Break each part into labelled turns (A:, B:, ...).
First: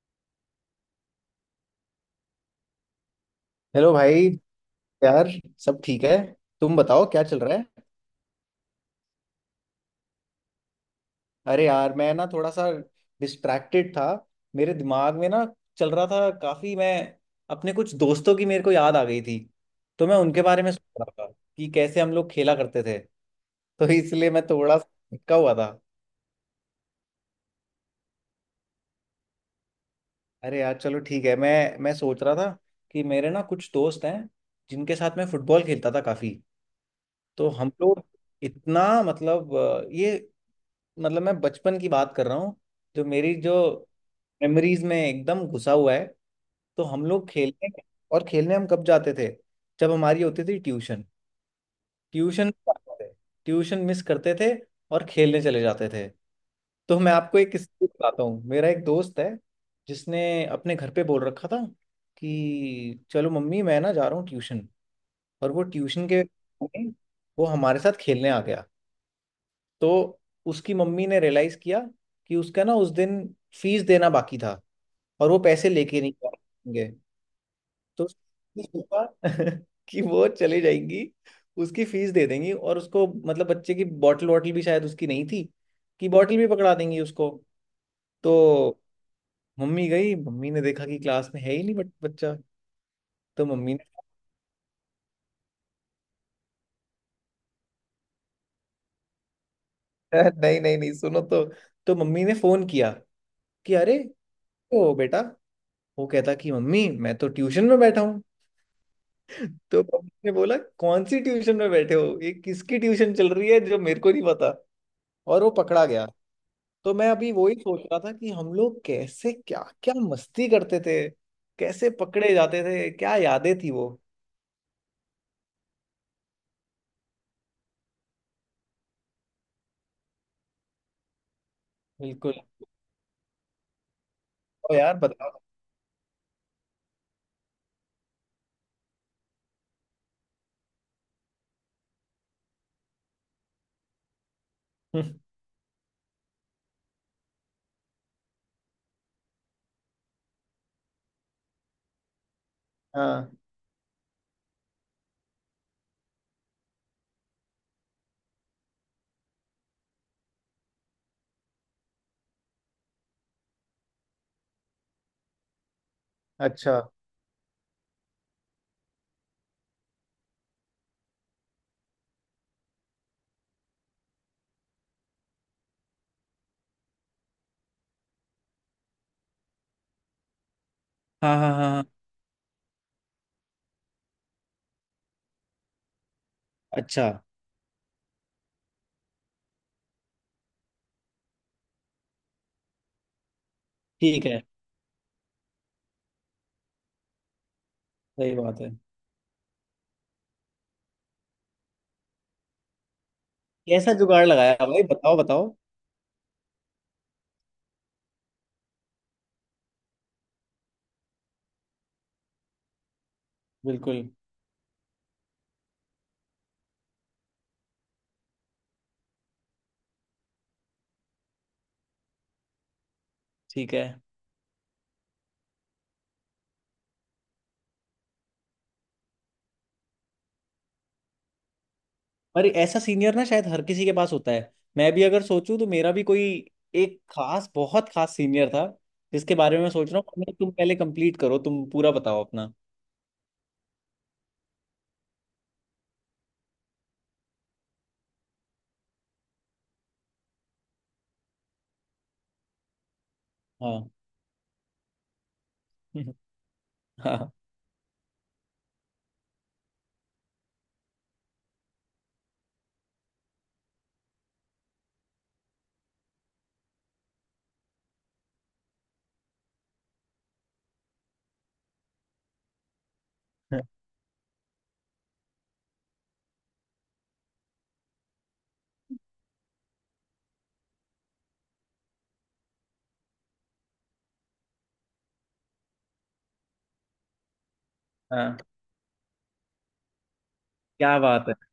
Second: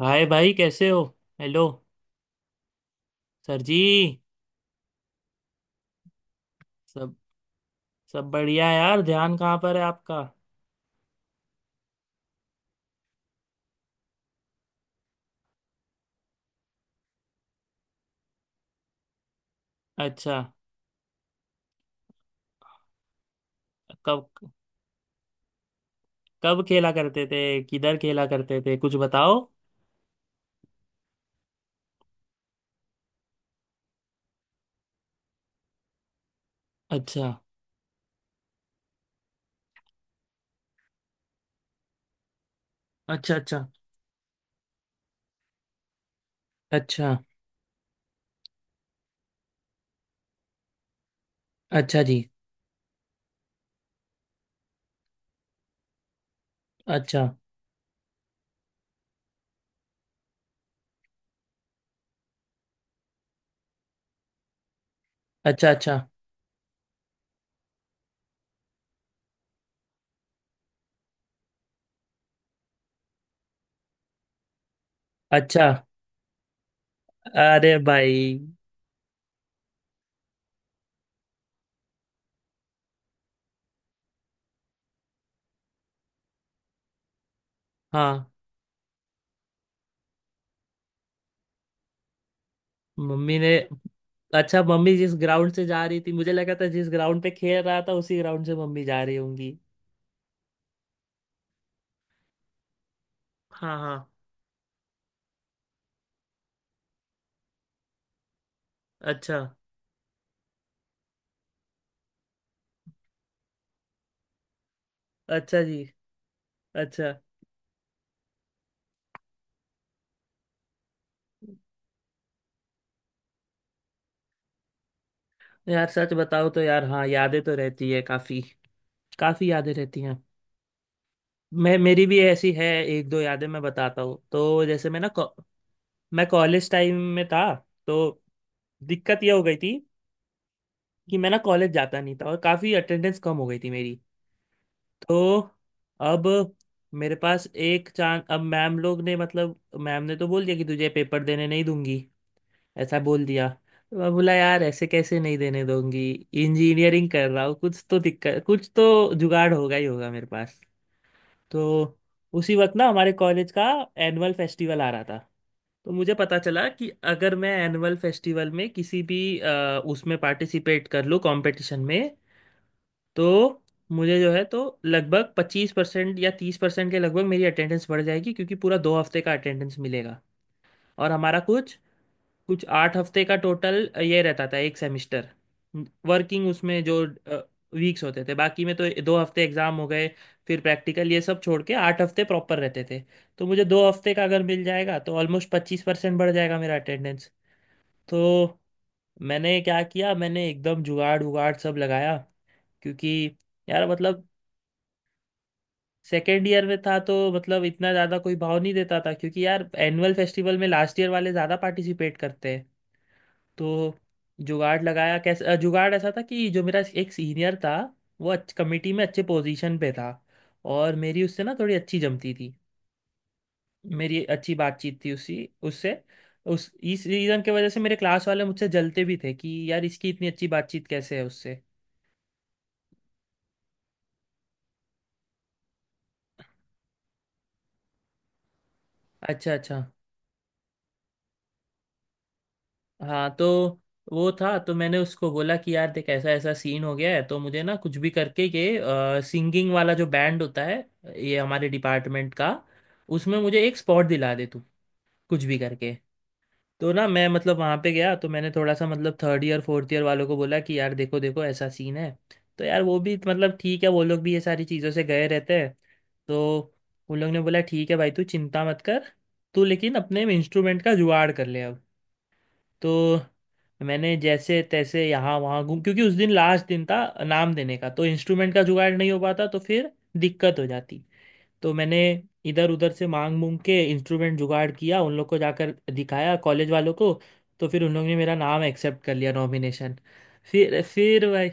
A: हाय भाई, कैसे हो। हेलो। सर जी।
B: हेलो भाई। यार सब ठीक है। तुम बताओ
A: सब
B: क्या चल रहा है।
A: सब बढ़िया यार। ध्यान कहाँ पर है आपका?
B: अरे यार मैं ना थोड़ा सा डिस्ट्रैक्टेड था। मेरे दिमाग में ना चल रहा था काफी। मैं अपने कुछ दोस्तों की मेरे को याद आ गई थी तो मैं
A: अच्छा।
B: उनके बारे में सोच रहा था कि कैसे हम लोग खेला करते थे तो
A: कब
B: इसलिए मैं थोड़ा सा अटका हुआ था।
A: कब खेला करते थे, किधर खेला करते थे, कुछ बताओ।
B: अरे यार चलो ठीक है। मैं सोच रहा था कि मेरे ना कुछ दोस्त हैं जिनके साथ मैं फुटबॉल खेलता था काफी।
A: अच्छा।
B: तो हम लोग इतना मतलब ये मतलब मैं बचपन की बात कर रहा हूँ, जो
A: अच्छा।
B: मेरी जो
A: अच्छा।
B: मेमोरीज में एकदम घुसा हुआ है। तो हम
A: अच्छा।
B: लोग खेलने और खेलने हम कब जाते थे। जब हमारी होती थी ट्यूशन।
A: अच्छा जी।
B: ट्यूशन ट्यूशन मिस करते थे और खेलने चले जाते थे। तो मैं
A: अच्छा।
B: आपको एक किस्सा बताता हूँ। मेरा एक दोस्त है जिसने अपने घर पे बोल रखा था कि चलो मम्मी मैं ना जा रहा हूँ ट्यूशन। और वो
A: अच्छा। अच्छा।
B: ट्यूशन के वो हमारे साथ खेलने आ गया। तो उसकी मम्मी ने रियलाइज किया कि उसका ना उस दिन फीस देना बाकी था और वो
A: अच्छा।
B: पैसे लेके नहीं जाएंगे।
A: अरे
B: तो
A: भाई।
B: उसने सोचा कि वो चली जाएंगी, उसकी फीस दे देंगी, और उसको मतलब बच्चे की बॉटल वॉटल भी शायद उसकी नहीं थी कि बॉटल भी पकड़ा देंगी उसको।
A: हाँ,
B: तो मम्मी गई। मम्मी ने देखा कि क्लास में है ही नहीं बट बच्चा।
A: मम्मी
B: तो
A: ने।
B: मम्मी ने
A: अच्छा, मम्मी जिस ग्राउंड से जा रही थी मुझे लगा था जिस ग्राउंड पे खेल रहा था उसी ग्राउंड से मम्मी जा रही होंगी।
B: नहीं नहीं नहीं, सुनो। तो मम्मी ने फोन किया कि
A: हाँ हाँ।
B: अरे ओ बेटा। वो कहता कि मम्मी मैं तो ट्यूशन में बैठा हूँ।
A: अच्छा।
B: तो पब्लिक ने बोला कौन सी ट्यूशन में बैठे हो, ये किसकी ट्यूशन चल रही है जो मेरे को नहीं पता। और वो
A: अच्छा जी।
B: पकड़ा गया। तो मैं
A: अच्छा।
B: अभी वही सोच रहा था कि हम लोग कैसे क्या क्या मस्ती करते थे, कैसे पकड़े जाते थे, क्या यादें थी वो।
A: यार सच बताओ तो यार, हाँ, यादें तो रहती है काफी। काफी यादें रहती हैं। मैं मेरी भी
B: बिल्कुल।
A: ऐसी है, एक दो यादें मैं बताता हूँ। तो
B: ओ
A: जैसे
B: यार बताओ।
A: मैं कॉलेज टाइम में था। तो दिक्कत यह हो गई थी कि मैं ना कॉलेज जाता नहीं था और काफी अटेंडेंस कम हो गई थी मेरी।
B: हम्म।
A: तो अब मेरे पास एक चांस, अब मैम लोग ने मतलब मैम ने तो बोल दिया कि तुझे पेपर देने नहीं दूंगी, ऐसा बोल
B: हाँ।
A: दिया। मैं बोला यार ऐसे कैसे नहीं देने दूंगी, इंजीनियरिंग कर रहा हूँ, कुछ तो दिक्कत, कुछ तो जुगाड़ होगा ही होगा मेरे पास। तो उसी वक्त ना हमारे कॉलेज का एनुअल फेस्टिवल आ रहा था। तो मुझे पता चला
B: अच्छा।
A: कि अगर मैं एनुअल फेस्टिवल में उसमें पार्टिसिपेट कर लूँ कंपटीशन में, तो मुझे जो है तो लगभग 25% या 30% के लगभग मेरी अटेंडेंस बढ़ जाएगी क्योंकि पूरा दो हफ्ते का अटेंडेंस मिलेगा। और
B: हाँ
A: हमारा
B: हाँ हाँ
A: कुछ
B: हाँ।
A: कुछ 8 हफ्ते का टोटल ये रहता था एक सेमेस्टर। वर्किंग उसमें जो
B: अच्छा।
A: वीक्स होते थे बाकी में, तो 2 हफ्ते एग्जाम हो गए, फिर प्रैक्टिकल ये सब छोड़ के 8 हफ्ते प्रॉपर रहते थे। तो मुझे 2 हफ्ते का
B: ठीक
A: अगर
B: है।
A: मिल जाएगा तो ऑलमोस्ट 25% बढ़ जाएगा मेरा अटेंडेंस। तो
B: सही बात है।
A: मैंने क्या किया, मैंने एकदम जुगाड़ उगाड़ सब लगाया। क्योंकि यार
B: कैसा जुगाड़
A: मतलब
B: लगाया भाई, बताओ बताओ।
A: सेकेंड ईयर में था तो मतलब इतना ज़्यादा कोई भाव नहीं देता था क्योंकि यार एनुअल फेस्टिवल में लास्ट ईयर वाले ज़्यादा पार्टिसिपेट करते हैं। तो
B: बिल्कुल।
A: जुगाड़ लगाया कैसे, जुगाड़ ऐसा था कि जो मेरा एक सीनियर था, कमेटी में अच्छे पोजीशन पे था और मेरी उससे ना थोड़ी अच्छी जमती थी।
B: ठीक है।
A: मेरी अच्छी बातचीत थी उसी उससे। उस इस रीज़न की वजह से मेरे क्लास वाले मुझसे जलते भी थे कि यार इसकी इतनी अच्छी बातचीत कैसे है उससे।
B: पर ऐसा सीनियर ना शायद हर किसी के पास होता है। मैं भी अगर सोचूं तो मेरा भी कोई एक खास, बहुत खास सीनियर था जिसके
A: अच्छा
B: बारे में मैं
A: अच्छा।
B: सोच रहा हूँ। नहीं, तुम पहले कंप्लीट करो, तुम पूरा बताओ अपना।
A: हाँ तो वो था तो मैंने उसको बोला कि यार देख ऐसा ऐसा सीन हो गया है, तो मुझे ना कुछ भी करके ये सिंगिंग वाला जो बैंड होता है ये हमारे डिपार्टमेंट का, उसमें मुझे एक
B: हाँ।
A: स्पॉट दिला दे तू, कुछ भी करके। तो ना मैं
B: हाँ
A: मतलब वहां पे गया तो मैंने थोड़ा सा मतलब थर्ड ईयर फोर्थ ईयर वालों को बोला कि यार देखो देखो ऐसा सीन है। तो यार वो भी मतलब ठीक है, वो लोग भी ये सारी चीज़ों से गए रहते हैं। तो उन लोग ने बोला ठीक है भाई, तू चिंता मत कर, तू लेकिन अपने इंस्ट्रूमेंट का जुगाड़ कर ले अब। तो मैंने जैसे तैसे यहाँ वहाँ घूम, क्योंकि उस दिन लास्ट दिन था नाम देने का, तो इंस्ट्रूमेंट का जुगाड़ नहीं हो पाता तो फिर दिक्कत हो जाती। तो मैंने इधर उधर से मांग मूंग के इंस्ट्रूमेंट जुगाड़ किया, उन लोग को जाकर दिखाया कॉलेज वालों को। तो फिर उन लोग ने मेरा
B: हाँ।
A: नाम एक्सेप्ट कर लिया नॉमिनेशन। फिर
B: क्या बात
A: फिर भाई,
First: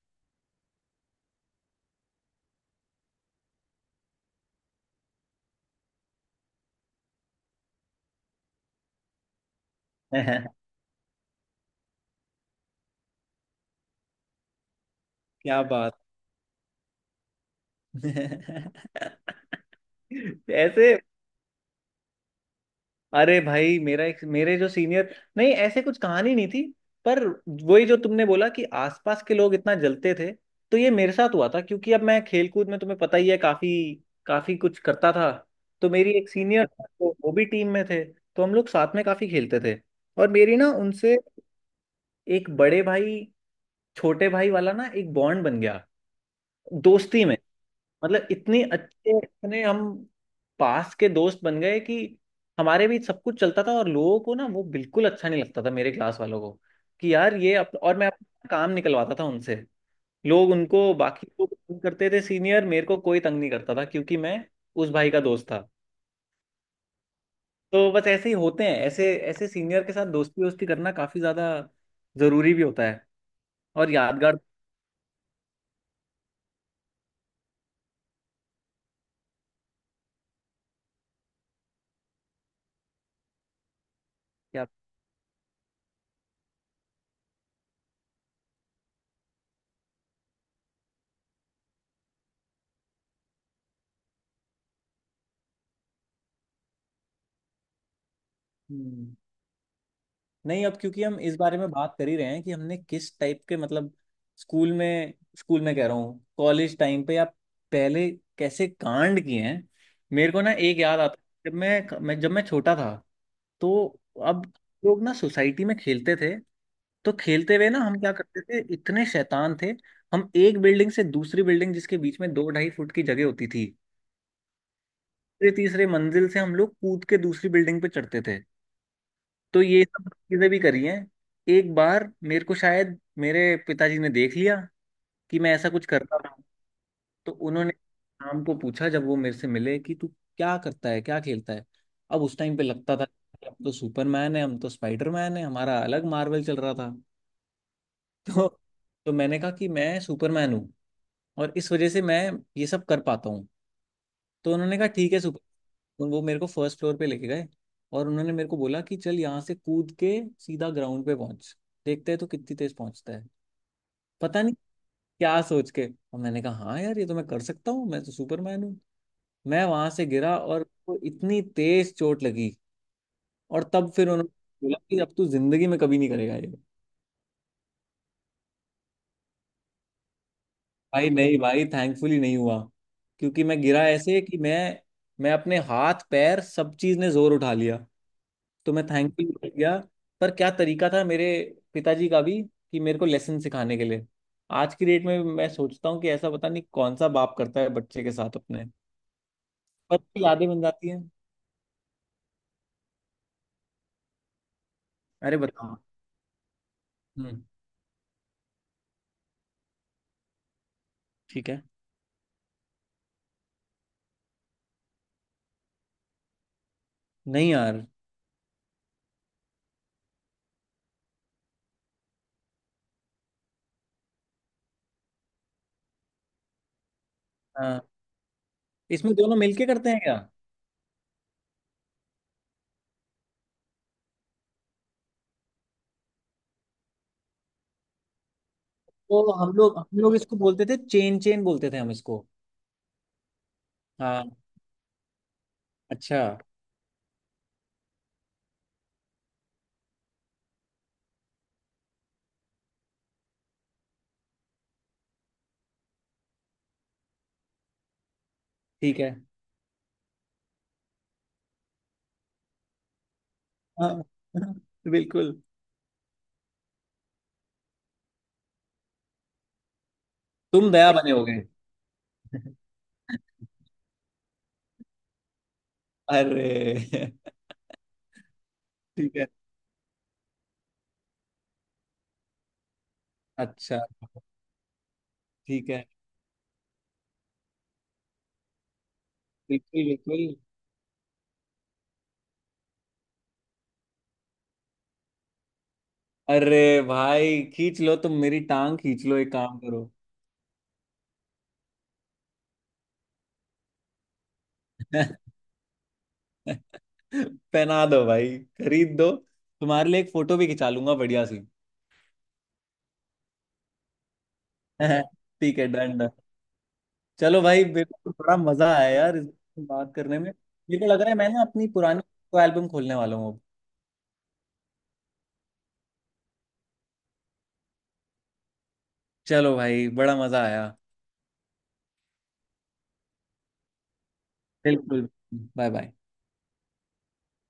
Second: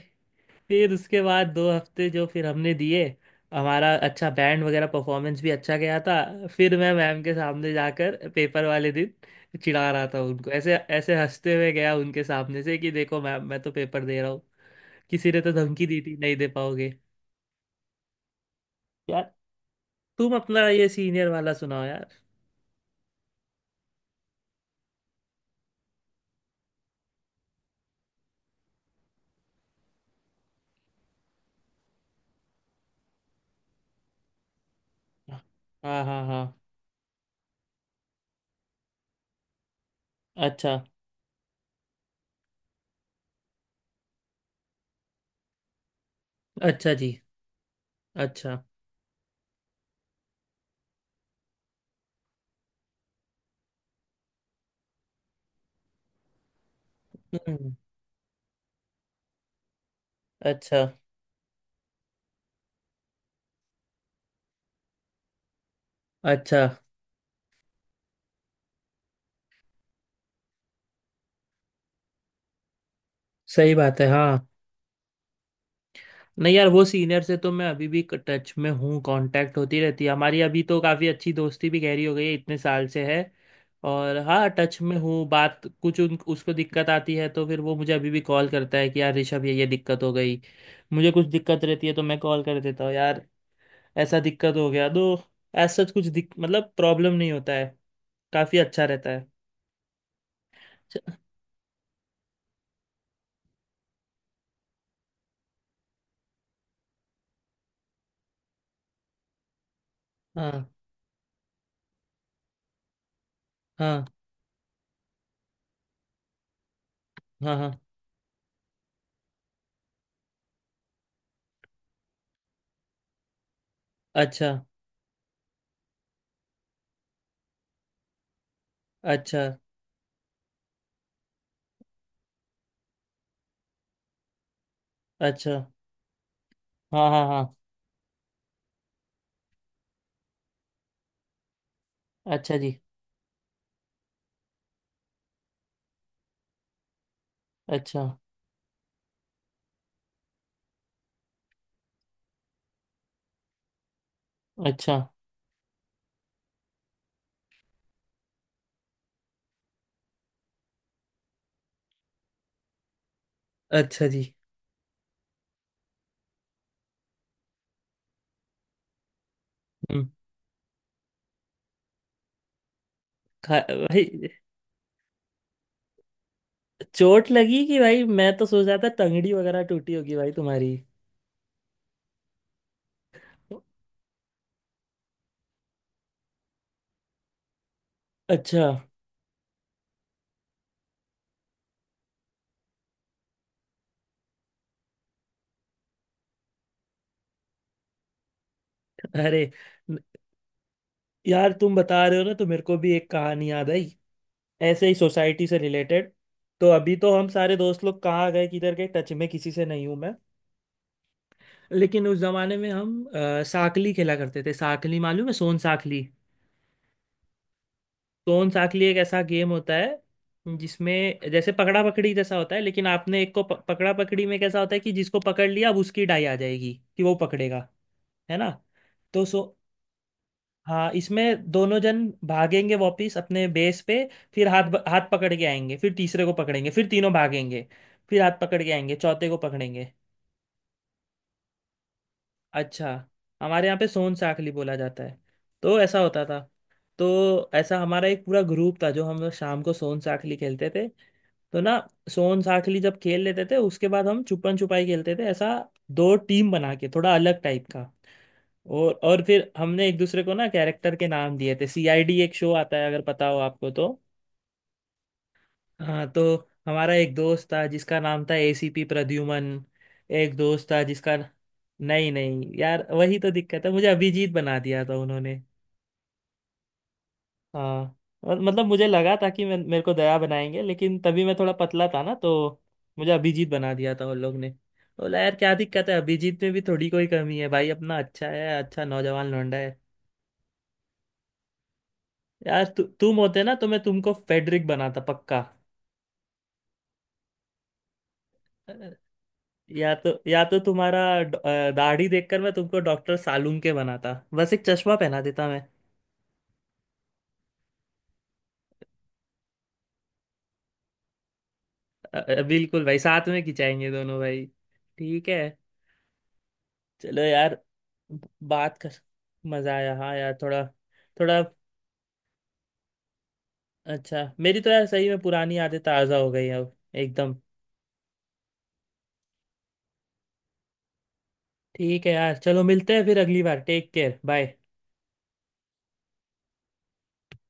A: फिर उसके बाद 2 हफ्ते जो फिर हमने दिए, हमारा अच्छा बैंड वगैरह परफॉर्मेंस भी अच्छा गया था। फिर मैं मैम के सामने जाकर पेपर वाले दिन चिढ़ा रहा था
B: है।
A: उनको, ऐसे ऐसे हंसते हुए गया उनके सामने से कि देखो मैम मैं तो पेपर दे रहा हूँ, किसी ने तो
B: क्या
A: धमकी
B: बात।
A: दी थी नहीं दे पाओगे। यार तुम अपना ये
B: ऐसे,
A: सीनियर वाला सुनाओ यार।
B: अरे भाई मेरा एक मेरे जो सीनियर, नहीं ऐसे कुछ कहानी नहीं थी। पर वही जो तुमने बोला कि आसपास के लोग इतना जलते थे, तो ये मेरे साथ हुआ था क्योंकि अब मैं खेलकूद में तुम्हें पता ही है काफी। काफी कुछ करता था। तो
A: हाँ
B: मेरी
A: हाँ
B: एक
A: हाँ।
B: सीनियर था तो वो भी टीम में थे तो हम लोग साथ में काफी खेलते थे। और मेरी ना
A: अच्छा।
B: उनसे एक बड़े भाई छोटे भाई वाला ना एक बॉन्ड बन गया
A: अच्छा जी।
B: दोस्ती में। मतलब इतने
A: अच्छा।
B: अच्छे, इतने हम पास के दोस्त बन गए कि हमारे बीच सब कुछ चलता था, और लोगों को ना वो बिल्कुल अच्छा नहीं लगता था, मेरे क्लास वालों को कि यार ये
A: हम्म।
B: और मैं अपना काम निकलवाता था उनसे। लोग
A: अच्छा
B: उनको बाकी लोग तंग करते थे सीनियर। मेरे को कोई तंग नहीं करता था क्योंकि मैं उस भाई का दोस्त था।
A: अच्छा।
B: तो बस ऐसे ही होते हैं, ऐसे ऐसे सीनियर के साथ दोस्ती वोस्ती करना काफी ज्यादा जरूरी भी होता है,
A: सही
B: और
A: बात है, हाँ।
B: यादगार।
A: नहीं यार, वो सीनियर से तो मैं अभी भी टच में हूँ, कांटेक्ट होती रहती है हमारी, अभी तो काफ़ी अच्छी दोस्ती भी गहरी हो गई है इतने साल से है। और हाँ टच में हूँ, बात कुछ उन उसको दिक्कत आती है तो फिर वो मुझे अभी भी कॉल करता है कि यार ऋषभ ये दिक्कत हो गई। मुझे कुछ दिक्कत रहती है तो मैं कॉल कर देता हूँ यार। ऐसा दिक्कत हो गया तो ऐसा कुछ दिक मतलब प्रॉब्लम नहीं होता है। काफ़ी अच्छा रहता
B: हम्म।
A: है।
B: नहीं, अब क्योंकि
A: अच्छा,
B: हम इस बारे में बात कर ही रहे हैं कि हमने किस टाइप के मतलब स्कूल में, स्कूल में कह रहा हूँ कॉलेज टाइम पे या पहले कैसे कांड किए हैं। मेरे को ना
A: हाँ
B: एक याद आता है, जब मैं छोटा था तो
A: हाँ
B: अब लोग ना सोसाइटी में खेलते थे। तो
A: हाँ
B: खेलते हुए
A: हाँ।
B: ना हम क्या करते थे, इतने शैतान थे। हम एक बिल्डिंग से दूसरी बिल्डिंग, जिसके बीच में दो ढाई फुट की जगह होती थी,
A: अच्छा।
B: तीसरे तीसरे मंजिल से हम लोग कूद के दूसरी बिल्डिंग पे चढ़ते थे।
A: अच्छा।
B: तो ये सब चीजें भी करी हैं। एक बार मेरे को शायद मेरे पिताजी ने देख लिया कि मैं
A: अच्छा।
B: ऐसा कुछ करता था।
A: हाँ हाँ
B: तो
A: हाँ।
B: उन्होंने शाम को पूछा जब वो मेरे से मिले कि तू क्या करता है क्या खेलता है। अब उस टाइम
A: अच्छा
B: पे
A: जी।
B: लगता था कि हम तो सुपरमैन है, हम तो स्पाइडरमैन है, हमारा अलग मार्वल चल रहा था
A: अच्छा।
B: तो तो मैंने कहा कि मैं सुपरमैन हूँ और इस वजह से मैं ये सब कर पाता हूँ। तो उन्होंने कहा
A: अच्छा।
B: ठीक है सुपर। उन वो मेरे को फर्स्ट फ्लोर पे लेके गए और उन्होंने मेरे को बोला कि चल यहाँ से कूद के सीधा ग्राउंड पे पहुंच, देखते हैं तो कितनी तेज पहुंचता है।
A: अच्छा जी।
B: पता नहीं क्या सोच के और मैंने कहा हाँ यार ये तो मैं कर सकता हूँ, मैं तो सुपरमैन हूँ। मैं वहां से
A: हम्म।
B: गिरा और वो इतनी तेज चोट लगी।
A: खा
B: और तब फिर उन्होंने
A: भाई।
B: बोला कि अब तू जिंदगी में कभी नहीं करेगा ये।
A: चोट लगी कि भाई, मैं तो सोच रहा था टंगड़ी वगैरह टूटी होगी भाई तुम्हारी।
B: भाई नहीं, भाई थैंकफुली नहीं हुआ क्योंकि मैं गिरा ऐसे कि मैं अपने हाथ पैर सब चीज ने जोर उठा लिया।
A: अच्छा।
B: तो मैं थैंकफुली बच गया। पर क्या तरीका था मेरे पिताजी का भी कि मेरे को लेसन सिखाने के लिए। आज की डेट में मैं सोचता हूँ कि ऐसा पता नहीं कौन सा बाप करता है बच्चे के साथ अपने।
A: अरे।
B: पर
A: न-
B: भी यादें बन जाती हैं।
A: यार तुम बता रहे हो ना तो मेरे को भी एक कहानी याद आई, ऐसे ही
B: अरे
A: सोसाइटी से
B: बताओ।
A: रिलेटेड। तो अभी तो हम
B: हम्म।
A: सारे दोस्त लोग कहाँ गए किधर गए, टच में किसी से नहीं हूँ मैं।
B: ठीक है।
A: लेकिन उस जमाने में हम साकली खेला करते थे। साकली मालूम है, सोन साखली?
B: नहीं यार।
A: सोन साखली एक ऐसा गेम होता है जिसमें जैसे पकड़ा पकड़ी जैसा होता है, लेकिन आपने एक को पकड़ा पकड़ी में कैसा होता है कि जिसको पकड़ लिया अब उसकी डाई आ जाएगी कि वो पकड़ेगा,
B: हाँ।
A: है ना।
B: इसमें
A: तो
B: दोनों
A: सो
B: मिलके करते हैं क्या।
A: हाँ, इसमें दोनों जन भागेंगे वापिस अपने बेस पे, फिर हाथ हाथ पकड़ के आएंगे फिर तीसरे को पकड़ेंगे, फिर तीनों भागेंगे, फिर हाथ पकड़ के आएंगे चौथे
B: तो
A: को पकड़ेंगे।
B: हम लोग इसको बोलते थे, चेन चेन बोलते थे हम इसको।
A: अच्छा। हमारे यहाँ पे सोन
B: हाँ।
A: साखली बोला जाता है। तो ऐसा
B: अच्छा।
A: होता था। तो ऐसा हमारा एक पूरा ग्रुप था जो हम लोग शाम को सोन साखली खेलते थे। तो ना सोन साखली जब खेल लेते थे उसके बाद हम छुपन छुपाई खेलते थे, ऐसा 2 टीम बना के थोड़ा अलग टाइप का। और
B: ठीक है।
A: और फिर हमने एक दूसरे को ना कैरेक्टर के नाम दिए थे, सीआईडी एक शो आता है अगर पता हो आपको तो।
B: हाँ। बिल्कुल।
A: हाँ तो हमारा एक दोस्त था जिसका नाम था एसीपी प्रद्युमन, एक दोस्त
B: तुम
A: था
B: दया बने
A: जिसका।
B: होगे।
A: नहीं नहीं यार, वही तो दिक्कत है, मुझे अभिजीत बना दिया था उन्होंने।
B: अरे।
A: हाँ। और मतलब मुझे लगा
B: ठीक है।
A: था कि मैं मेरे को दया बनाएंगे, लेकिन तभी मैं थोड़ा पतला था ना तो मुझे अभिजीत बना
B: अच्छा।
A: दिया था उन लोग ने। बोला यार क्या
B: ठीक है।
A: दिक्कत है अभिजीत में भी, थोड़ी कोई कमी है भाई? अपना अच्छा है, अच्छा नौजवान लौंडा है।
B: बिल्कुल बिल्कुल।
A: यार तुम होते ना तो मैं तुमको फेडरिक बनाता पक्का।
B: अरे भाई खींच लो, तुम मेरी टांग खींच लो, एक काम करो।
A: या तो दाढ़ी देखकर मैं तुमको डॉक्टर सालूम के बनाता, बस एक चश्मा पहना देता मैं।
B: पहना दो भाई, खरीद दो। तुम्हारे लिए एक फोटो भी खिंचा लूंगा बढ़िया सी।
A: बिल्कुल भाई, साथ में खिंचाएंगे दोनों भाई। ठीक है,
B: ठीक है, डन डन।
A: चलो
B: चलो
A: यार।
B: भाई मेरे को बड़ा मजा
A: बात
B: आया
A: कर।
B: यार इस
A: मजा
B: बात
A: आया, हाँ
B: करने में।
A: यार, थोड़ा
B: मेरे को लग रहा है मैं
A: थोड़ा
B: ना अपनी पुरानी एल्बम खोलने वाला हूँ अब।
A: अच्छा। मेरी तो यार सही में पुरानी यादें ताज़ा हो गई हैं अब, एकदम।
B: चलो भाई बड़ा मजा आया।
A: ठीक है यार, चलो मिलते हैं फिर अगली बार। Take care. बाय।
B: बिल्कुल। Bye bye.